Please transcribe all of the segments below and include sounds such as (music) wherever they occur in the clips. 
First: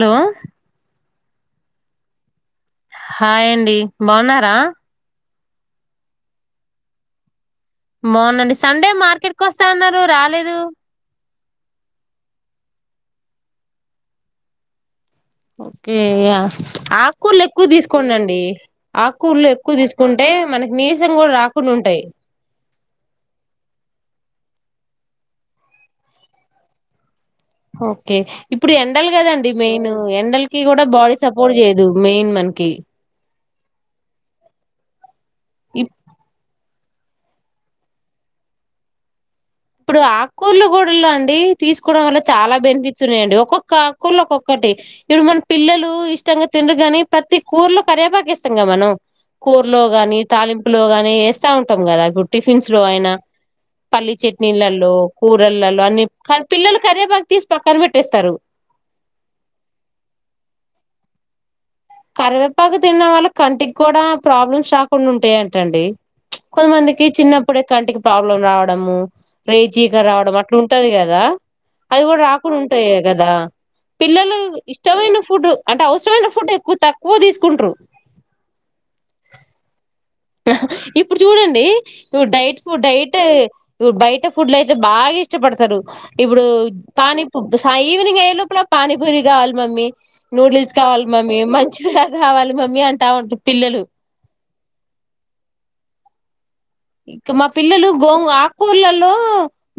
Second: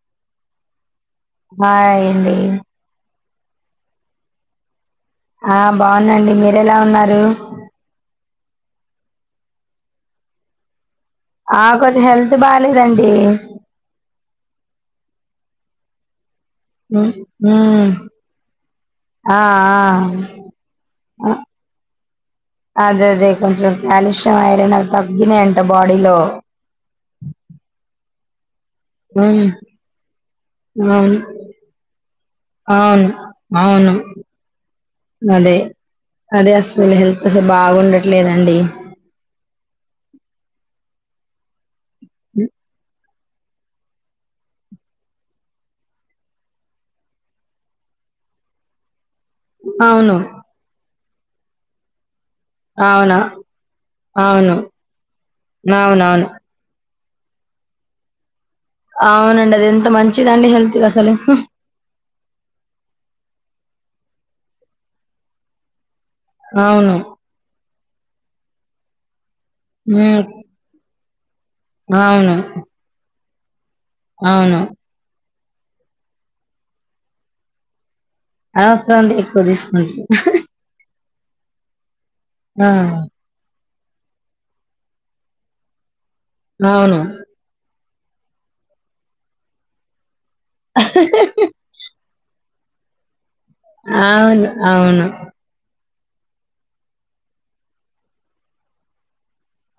లో హయ్ అండి హాయండి బాగున్నారా ఆ బాగుందండి మీర ఎలా ఉన్నారు. బావున్నాండి సండే మార్కెట్ కు వస్తా ఉన్నారు రాలేదు. ఆ కొంచెం హెల్త్ బాలేదండి ఓకే యా. హ్మ్ ఆక్కూర్లు ఎక్కువ హ్మ్ తీసుకోండండి ఆ ఆక్కూర్లు ఎక్కువ తీసుకుంటే మనకి నీసం ఆ కూడా అ రాకుండ ఉంటయి ఇరన్ తగ్గినయి అంట బాడీలో. ఒకే ఇప్పుడు ఎండలు హ్మ్ కదండి మెయిన్ ఎండలకిి కూడా అవును బాడీ సపోర్ట్ చేయదు మెయిన్ మనకి. అవును అవును అదే అదే అసలు హెల్త్ బాగుండట్లేదండి ఇప్పుడు అక్కర్లు కూడ అండి తీసుకు కోవ వల్ల చాలా బెనిఫిట్ చూనేయండి ఒక్కొక్క అక్కర్లు ఒక్కొక్కటి ఇప్పుడు మన పిల్లలు ఇష్టంగా తినరు కానీ ప్రతి కూరలో కర్వేపాకు వేస్తాం కద మనం. కూర్లో అవును గాని తాలింపులో గాని ఏస్తా ఉంటాం కదా ఇప్పు టిఫిన్స్ లో అయిన అవునా పల్లీ చెట్ అవును నిళ్ళలో కూరళ్లలో అన్ని అవునవును కనీ పిల్లలు కర్రేపాక్ తీసి పక్కన పెట్టేస్తారు అవునండి అది ఎంత మంచిదండి హెల్త్ అసలు కరివేపాకు తిన్న వాళ్ళకి కంటికి కూడ ప్రాబ్లమ్స్ రాకుండ ఉంటాయంటండి అవును కొంతమందికి చిన్నప్పుడే కంటికి ప్రాబ్లం రావడం. డమ్ము రే చీకటి హ్మ్ రావడం అట్ల ఉంటది కదా అది కూడ అవును రాకుండ ఉంటాయ కదా పిల్లలు అవును ఇష్టమైన ఫు ఫుడ్ అంటే అవసరమైన ఫుడ్ తక్కువ తక్కువ తీసుకుంట్రు అనవసరంది ఎక్కువ తీసుకుంటారు ఇప్పుడు చూడండి ఫో డైట్ ఆ ఫు డైట్. బయట ఫుడ్లు అయితే బాగా ఇష్టపడతారు ఇప్పుడు అవును పానీపు సాయి. ఈవనింగ్ అయ్యేలోపల పానిపూరి కావాలి మమ్మీ నూడిల్స్ కావాలి మమ్మీ మంచిగ కావాలి మమ్మీ అంటా ఉంటు అవును అవును ఇక మా పిల్లలు గోంగూ ఆకూర్లలో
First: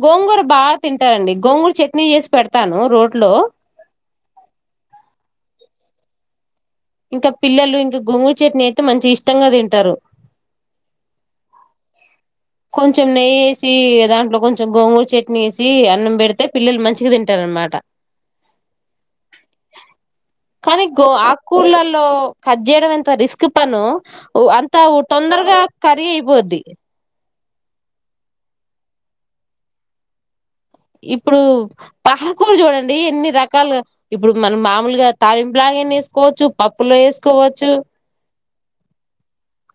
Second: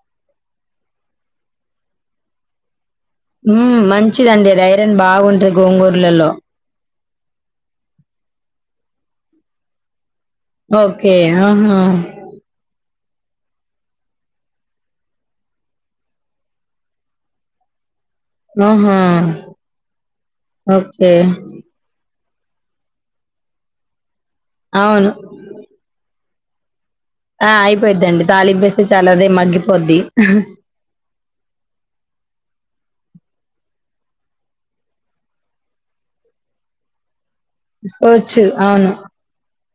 గోంగూర బాగా తింటారండి గోంగూర చట్నీ చేసి పెడతాను రోడ్ హమ్ మంచిదండి అది ఐరన్ బాగుంటది గోంగ లొ ఇంక పిల్లలు ఇంక గొంగు చట్నీ అయితే మంచి ఇష్టంగా తింటరు. ఒకే ఆహా. కొంచెం నెయ్యి వేసి దాంట్లో కొంచెం గోంగూరు చట్నీ వేసి అన్నం పెడితే పిల్లలు మంచిగ తింటారనమాట. ఆహా ఓకే కు కట్ చేయడం ఎంత రిస్క్ పనో అంతా అవును తొందరగా కరిగి పోద్ది ఆ అయిపోయిదిండి తాళింపేస్తే చాలాదే మగ్గిపోద్ది ఇప్పుడు పాలకూలు చూడండి ఎన్ని రకాలుగా ఇప్పుడు మనం మామూలుగా తాలింపు లాగాన్ని వేసుకోవచ్చు పప్పులో వే తీసుకోవచ్చు అవును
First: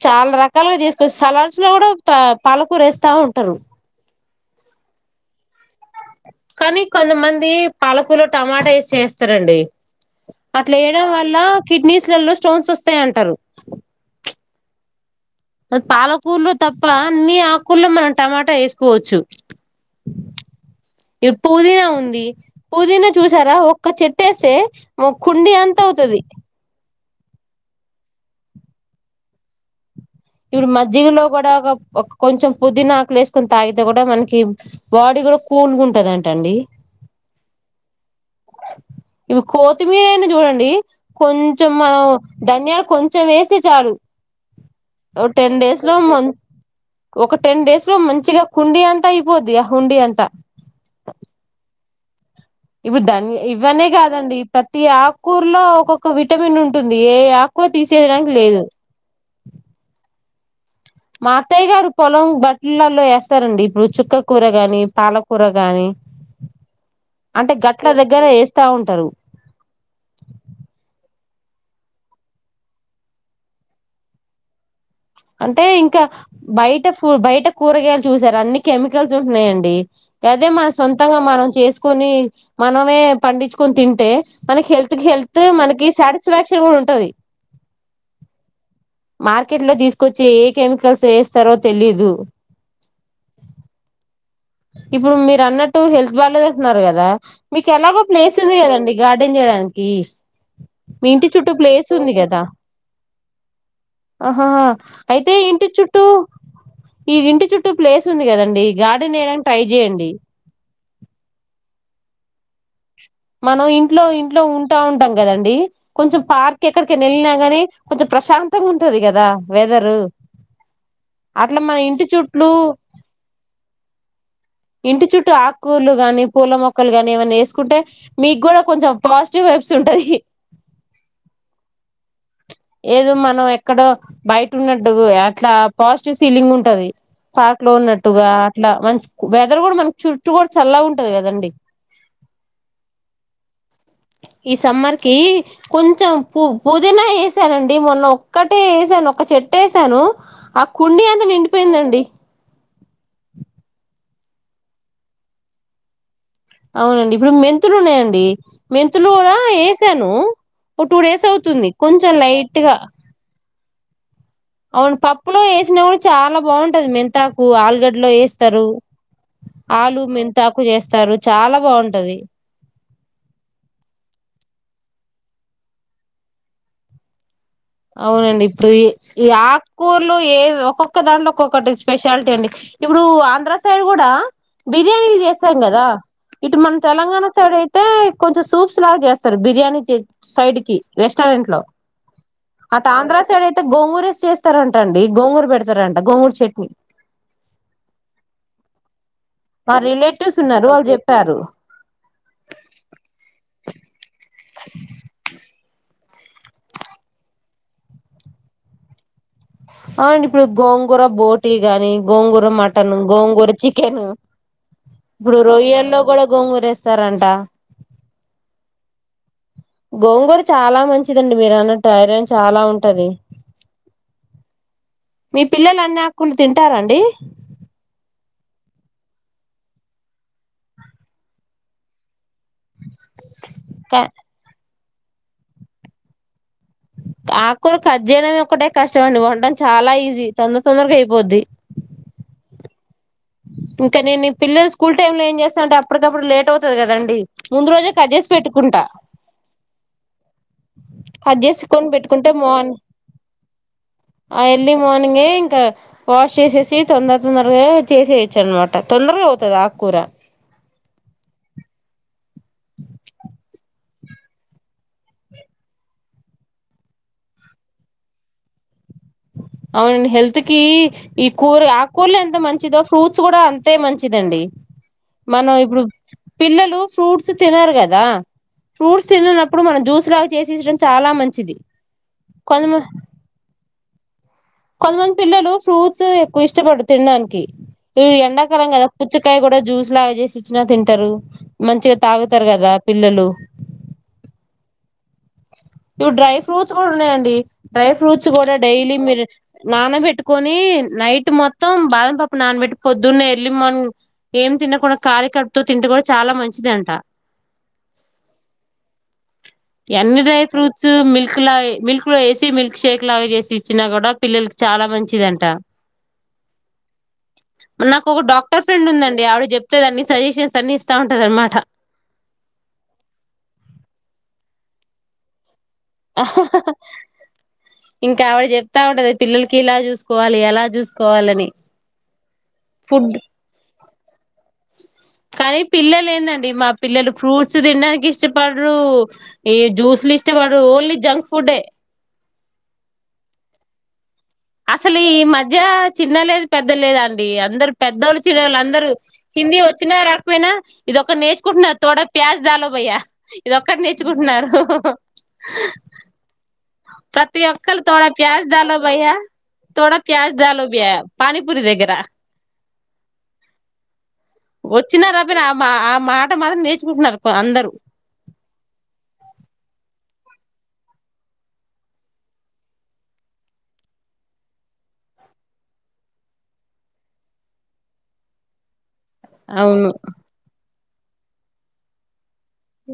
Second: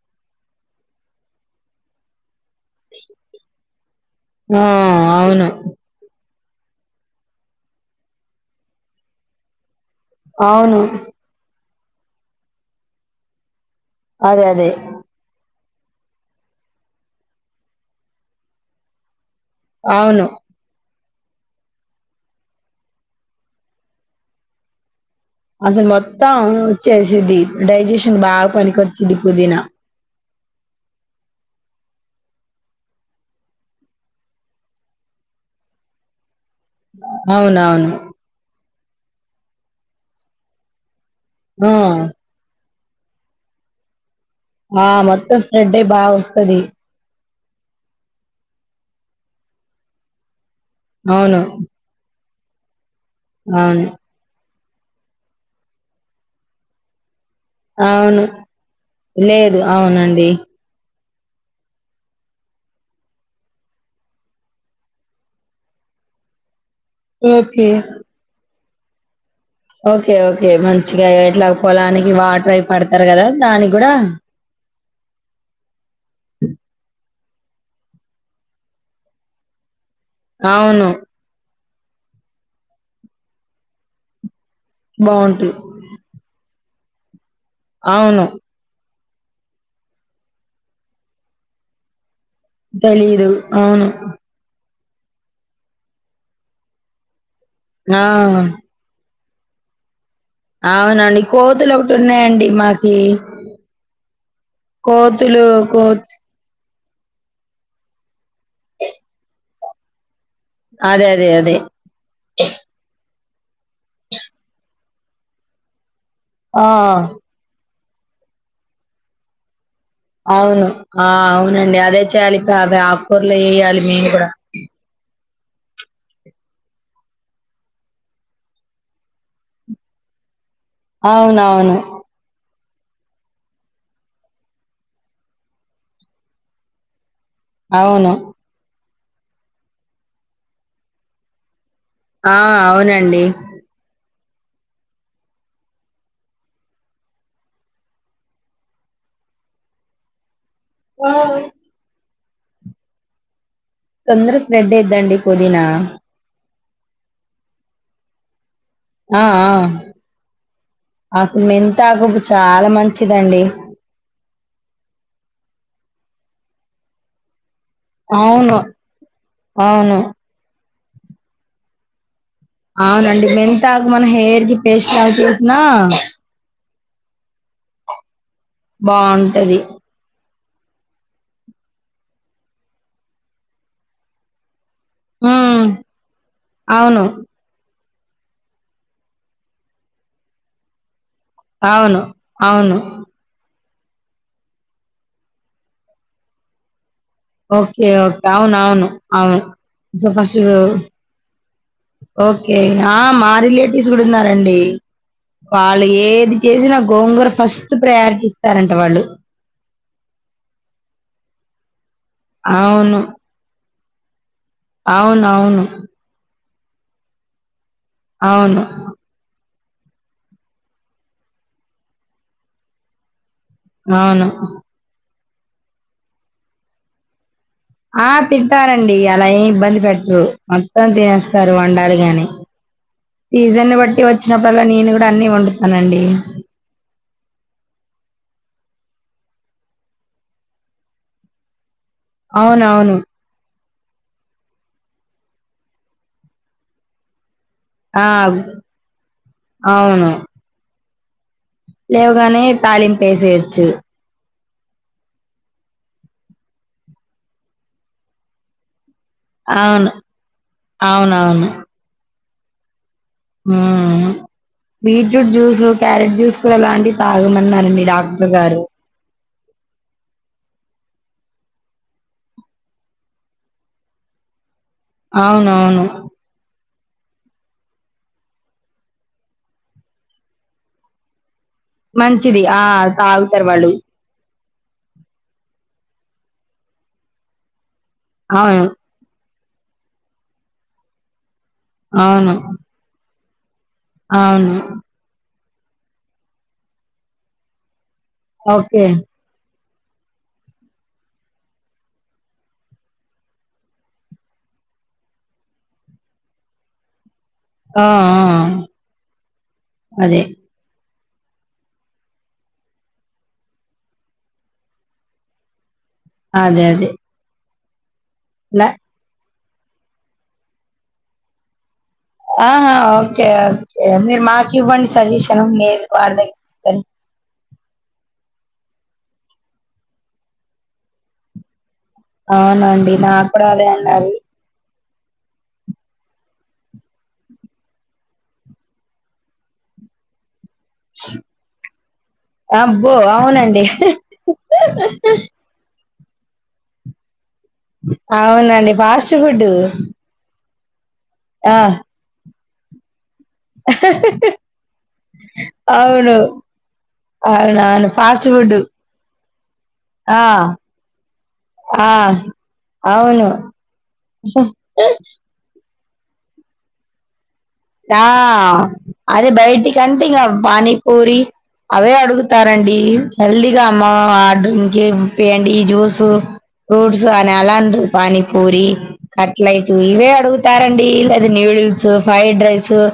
చాలా రకాలుగా తీసుకోవచ్చు సలాడ్స్ లో కూడా తా పలుకూరేస్తా ఉంటారు ఆ అవును. కానీ కొంతమంది పాలకుర్లో టమాటా వేసి చేస్తారండి అట్లా అవును వేయడం వల్ల కిడ్నీస్లలో స్టోన్స్ వస్తాయ అంటారు అదే అదే. పాలకూర్లో తప్ప అన్ని ఆకూల్లో మనం టమాటా వేసుకోవచ్చు అవును ఇప్పుడు పుదీనా ఉంది పుదీనా చూసారా ఒక్క చెట్ వేస్తే. అసలు మొత్తం చేసిది డైజెషన్ బాగా పనికొచ్చిది పుదీనా ఇప్పుడు మజ్జిగలో కూడా ఒక కొంచెం పుదీనాకులు వేసుకొని తాగితే కూడా మనకి బాడీ కూడా కూల్గా ఉంటదింట అండి అవునవును ఇవి కోతిమీర అని చూడండి కొంచంమో ఆ ధనియాల కొంచెం వేస్తే చాలు ఆ ఓ మొత్తం టెన్ స్ప్రెడ్ డేస్ అయి లో బాగా వస్తుది. ఒక టెన్ డేస్ లో మంచిగా కుండీ అంతా అయిపోద్ది ఆ హుండీ అంతా అవును ఇప్పుడు దాని అవును ఇవన్న కాదండి ప్రతి ఆకూర్లో ఒక్కొక్క విటమిన్ ఉంటుంది ఏ ఆకుకూర అవును తీసేయడానికి లేదు లేదు అవునండి మా అత్తయ్య గారు పొలం బట్టలల్లో వేస్తారండి ఇప్పుడు చుక్కకూర గాని పాలకూర గాని అంటే ఓకే గట్ల దగ్గర ఏస్ వస్తా ఉంటరు ఓకే ఓకే మంచిగా ఇట్లా పోలానికి వాటర్ అవి పడతారు కదా దానికి కూడా అంటే ఇంకా బయట హ్మ్ బయట కూరగాయలు చూశారు అన్ని కెమికల్స్ ఉంటున్నాయండి అదే మన అవును సొంతంగా మనం చేస్ కొని మనమే పండించుకొని తింటే మనకి హెల్త్ కి హెల్త్ బాగుంటది మనకి సాటిస్ఫాక్ క్షన్ కూడా ఉంటది అవును మార్కెట్ లో దీస్ కొచ్చి ఏ కెమికల్స్ ఏస్తారో తెలీదు తెలిదు అవును ఇప్పుడు మీరు అన్నట్టు హెల్త్ బాలేదంటున్నారు కదా మీకు ఎలాగో ఆ ప్లేస్ ఉంది కదండి గాడ్ డెన్ చేయడానికి మీ అవునండి ఇంటి చుట్టూ కోతులు ప్లేస్ ఒకటి ఉంది కదా ఉన్నాయండి, మాకి ఆహా కోతులు కోత్. ఈగ్ ఇంటి చుట్టూ ప్లేస్ సుంది కదండి ఈ గార్డెన్ ఏడాన్ ట్రై జేయండి అది అది అదే మనం ఇంట్లో ఇంట్లో ఉంటా ఉంటాం కదండి కొంచెం పార్క్ ఆ ఎక్కడికేనా ఎళ్ళినా గాని కొంచెం ప్రశాంతంగా ఉంటది కదా వెదర్ అవును ఆ అవునండి అదే ఇంటి చెయ్యాలి చుట్లు ఇప్పుడు అవే ఆకూరలు ఏయ్యాలి మేము కూడా ఇంటి చుట్టూ ఆకుకూరలు గాని పూల మొక్కలు గాని ఇవన్నీ వేసుకుంటే మీకు కూడా కొంచెం పాజిటివ్ వైబ్స్ ఉంటది అవునవును ఏదో మనం ఎక్కడో బయటన్నట్టు అట్లా పాజిటివ్ ఫీలింగ్ ఉంటది పార్క్ లో అవును ఉన్నట్టుగా అట్లా మంచి వెదర్ కూడా మనకి చుట్టూ కూడా చల్లగా ఉంటది కదండి ఆ అవునండి ఈ సమ్మర్ కి కొంచెం పు పుదీనా వేసానండి మొన్న ఒక్కటే వేసాను ఒక చెట్టు వేసాను ఆ కుండి అంత నిండిపోయిందండి తొందర స్ప్రెడ్ అయిద్దండి పుదీనా అవునండి ఇప్పుడు మెంతులు ఉన్నాయండి మెంతులు ఆ కూడా ఆ వేసాను ఓ టూ డేస్ అసలు అవుతుంది మెంతాకు కొంచెం చాలా లైట్గా మంచిదండి అవును పప్పులో వేసినా కూడా చాలా బాగుంటది మెంతాకు కు ఆలుగడ్డలో అవును వేస్తారు అవును ఆలు మెంతాకు చేస్ ఏస్తారు చాలా బాగుంటది అవునండి మెంతాకు మన హెయిర్ కి పేస్ట్ లాగ చేసినా అవునండి ఆ బాగుంటది కూూర్లు ఏ ఒక్కొక్క దాంట్లో ఒక్కొక్కటి స్పెషాలిటీ అండి ఇప్పుడు ఆంధ్ర సైడ్ కూడా బిర్యానీలు చేస్తాం హ్మ్ కదా ఇటు మన అవును తెలంగాణ సైడ్ అయి అయితే కొంచెం సూప్స్ లాగా చేస్తారు బిర్యానీ సైడ్ కి రెస్టారెంట్ లో అవును అవును అటు ఆంధ్ర సైడ్ అయితే గోంగూర యేసి చేస్తారంటండి గోంగూరు పెడతారంట గోంగూరు చట్నీ ఓకేఓకే అవును అవును అవును మా రిలేటివ్స్ ఉన్నారు వాళ్ళు చెప్పారు ఓకే ఆ మా రి లేట్ ఇసుగుడున్నా రండి వాళ్ళు ఏ ఇది చేసిన గోంగూర ఫస్ట్ ప్రయారిటీ ఇస్తారంట వాళ్ళు అవునండి ఇప్పుడు గోంగూర బోటీ గాని గోంగూర మటన్ అవును. గోంగూర చ కెను ఇప్పుడు అవునవును. రొయ్యల్లో కూడా గోంగూరెస్తారంటా అవును గోంగూర చాలా మంచిదండి మీరు అన్నట్టు ఐరన్ చాలా ఉంటది అవును మీ పిల్లలు అన్ని ఆకులు తింటార అండి ఆ తింటారంండి అలా ఏం ఇబ్బంది పెట్టరు మొత్తం తినేస్తారు వండాలి గాని సీజన్ని బట్టి వచ్చినప్పుడలా నేను ఇ అన్ని వండుతానండి ఆకులు కట్ చేయడంమే ఒక్కటే కష్టం అండి వండం చాలా ఈజీ తొందర తొందరగా అయిపోద్ది అవునవును ఇంకా నేను ఈ పిల్లలు స్కూల్ టైమ్ లో ఏం చేస్తానంటే అప్పటికప్పుడు లేట్ అవుతుది కదండి ముందు రోజే ఆ! కజేసి పెట్టుకుంటా అవును. కట్ చేసుకొని పెట్టుకుంటే లేవగానే మార్న్ తాలీంపేసెయొచ్చు ఎర్లీ మార్నింగే ఇంకా వాష్ చేసేసి తొందర తొందరగా చేసేయచ్చు అనమాట తొందర పోతుది అవును. ఆకూర అవునవును హ్మ్ బీట్రూట్ జ్యూస్ క్యారెట్ జ్యూస్ కూడా లాంటివి తాగమన్నారండి డాక్టర్ గారు అవును హెల్త్ కి ఈ కూర ఆకూరలు ఎంత మంచిదో ఫ్రూట్స్ కూడా అంతే మంచిదండి మనం ఇప్పుడు అవునవును. పిల్లలు ఫ్రూట్స్ తినరు కదా ఫ్రూట్స్ తిన్ననప్పుడు మనం జ్యూస్ లాగా చేసిం చడం చాలా మంచిది మంచిది ఆ కొంతమ తాగుతారు వాళ్ళు కొంతమంది పిల్లలు ఫ్రూట్స్ ఎక్కువ ఇష్టపడు తినడానికి ఇ అవును. ఎండాకాలం కదా పుచ్ కాయ కూడా జ్యూస్ లాగా చేేసి ఇచ్చినా తింటారు మంచిగా అవును. తాగుతారు కదా పిల్లలు అవును ఇప్పుడు డ్రై ఫ్రూట్స్ కూడా ఉన్నాయండి డ్రై ఫ్రూట్స్ కూడా ఓకే. డైలీ మీర్ నానబెట్టుకొని నైట్ మొత్తం బాదం పాప్పు నానబెట్టి పొద్దున్నే ఎర్లీ మార్నింగ్ ఏం తిినకుండా కాలి కడుపుతో తింటే కూడా చాలా మంచిదంట ఆ ఆ ఆ ఎన్ని డ్రై ఫ్రూట్స్ స్ మిల్క్ లాగే మిల్క్ లో వేసి మిల్క్ షేక్ లాగా చేసి ఇచ్చిన కూడా పిల్లలకి చాలా మంచిదండ అదే అదే (unintelligible) నాకు ఒక ల డాక్టర్ ఫ్రెడ్ ఉందండి ఆవిడ చెప్ చెప్పేదండి సజెషన్స్ అన్ని ఇస్తా ఉంటది అనమాట ఆహా ఓకే ఓకే మీరు మాకు ఇవ్వండి సజెషన్ మీర్ వార్నింగ్ ఇస్తాద్ ఇంకా ఆవిడ చెప్తా ఉంటది పిల్లలకి ఇలా చూసుకోవాలి అలా చూసుకోవాలని అవునండి నా ఫుడ్ కూడా అదే (inaudible) కానీ పిల్లలు ఏందండి మా పిల్లలు ఫ్రూట్స్ తిినడానికి ఇష్టపడరు ఈ జ్యూస్లు ఇష్ట్ ఇష్టపడురూ ఓన్లీ జంక్ ఫుడ్ ఏ అబ్బో అవునండి అసలు ఈ మధ్య చిన్నలేదు పెద్ద లేదు అన్ డీ పెద్దవాళ్ళు చిన్నవాళ్ళు అవునండి. అందరు ఫాస్ట్ ఫుడ్డు. హిందీ వచ్చినా రాకపోయినా ఇది ఒకటి ఆ! నేర్చుకుంటున్నారు తొడ ప్యాజ్ జలో భయ్యా ఇది ఒక్కటి నేర్చుకుంటున్నారు హు హూ అవును. ప్రతి ఒక్కలు అవునవును. తోడా ఫాస్ట్ ప్యాజ ఫుడ్డు. డాలో భయ్యా (inaudible) తొడ ఆ! ప్యాజ్ దాలో భయ్యా పాని పురి ఆ! దగ్గర అవును. వచ్చిన రాపోయిన మా ఆ మాట మాత్రం నేర్చుకుంటున్నారు ఆ అదే బయటికన్త్ తిన్ ఇంగా పానీపూరి అవే అడుగుతారండి హెల్తీగా అమ్మ ఆర్డకె యండి జ్యూస్ ఫ్రూట్స్ అని అలా అన్రు పానీపూరి కట్లెట్ అవును ఇవే అడుగుతారండి న్యూడిల్స్ ఫ్రైడ్ రైస్ స్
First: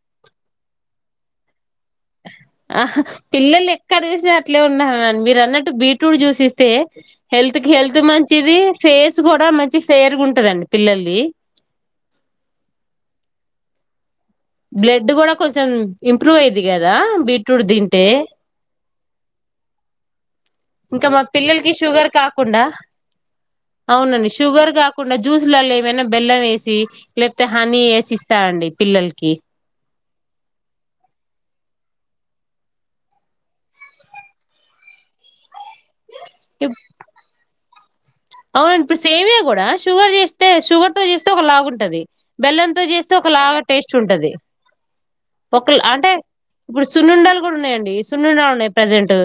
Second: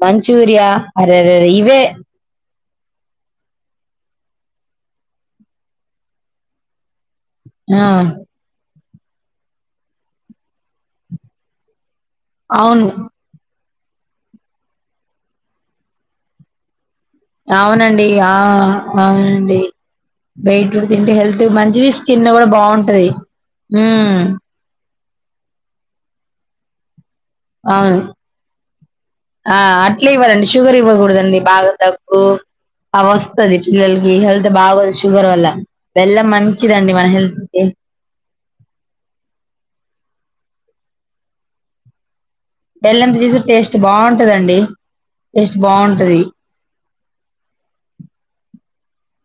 ప చూర్య అరేరే ఇవే ఆహా పిల్లలు ఎక్కడ చూసినా అట్లే ఉన్నా అని మీరు అన్నట్టు బీట్రూట్ జ్యూసి ఇస్తే హెల్త్ కి ఆ హెల్త్ మంచిది ఫేస్ కూడా మంచి ఫేర్గా ఉంటుందండి పిల్లల్ది అవును బ్లడ్ కూడా కొంచెం ఇంప్రూవ్ అయది కదా బీట్రూట్ తింటే అవునండి ఆ అవునండి బీట్రూట్ ఇంకా తింటే మా హెల్త్ పిల్లలకి మంచిది షుగర్ స్కిన్ కూడా కాకుండా బాగుంటది మ్ అవునండి షుగర్ కాకుండా జ్యూస్లలో ఏమైనా బెల్లం వేసి లేకపోతే హనీ అవును వేసిస్తారండి పిల్లలకి ఇట్లా ఇవ్వాలండి షుగర్ ఇవ్వకూడదండి బాగా తక్కువ అ వస్తుది పిల్లలకి హెల్త్ బాగదు షుగర్ వల్ల వెళ్ళ మంచిదండి మన హెల్త్ కి అవునండి ఇప్పుడు సేవియా కూడా షుగర్ చేస్తే షుగర్ తో చేస్తే ఒక లాగు ఉంటంది బెల్లం తీసి టేస్ట్ బాగుంటదండి టేస్ట్ ఒక అంటే బాగుంటది ఇప్పుడు సున్నుండాలు కూడా ఉన్నాయండి సున్నండాలు ఉన్నాయి ప్రజెంట్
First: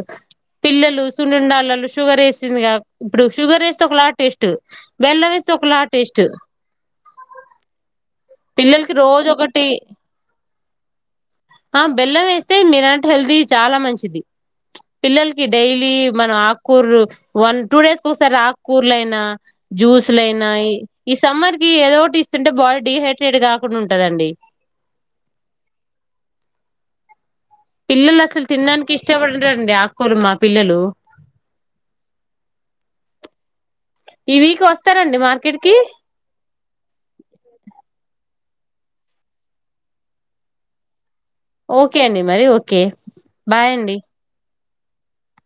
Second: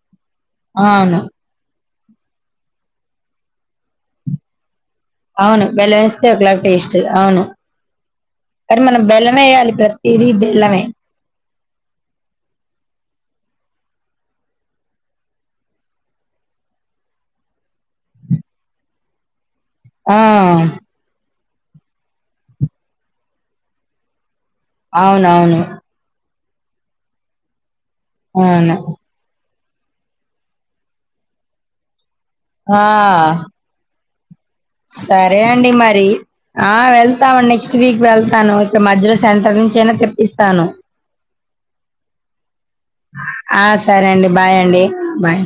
పిల్లలు అవును సునుండాలలు షుగర్ వేసిందిగా ఇప్పుడు షుగర్ వేస త ఒకలా టేస్టు అవును బెల్లం వేస్తే ఒకలా టేస్ట్ అవును కానీ పిల్లలకి మనం రోజు బెల్లం ఒకటి వేయాలి ప్రతిదీ బెల్లమే ఆ బెల్లం వేస్తే మీరన్నట్టు హెల్తీ చాలా మంచిది పిల్లలకి డైలీ మనం ఆకుకూరు వన్ టూ డేస్కిఓసారి ఆకు కూర్లైనా ఆ జ్యూస్లుయినాయి ఈ సమ్మర్ ఏదో ఒకటి ఇస్తుంటే బాడీ డీహైడ్రేట్ కాకుండా ఉంటదండి అవునవును పిల్లు అసలు అవును తినడానికి ఇష్టపడరు డి ఆకూరు మా పిల్లలు వా ఈ వీక్ వస్తారండి సరే మార్కెట్ అండి కి మరి ఆ వెళ్తాము నెక్స్ట్ వీక్ వెళ్తా స్తాను ఇక మధ్యలో సెంటర్ నుంచి అయినా తెప్పిస్తాను ఓకే అండి మరి ఓకే ఆ బాయ్ అండి సరే బాయ్ అండి బాయ్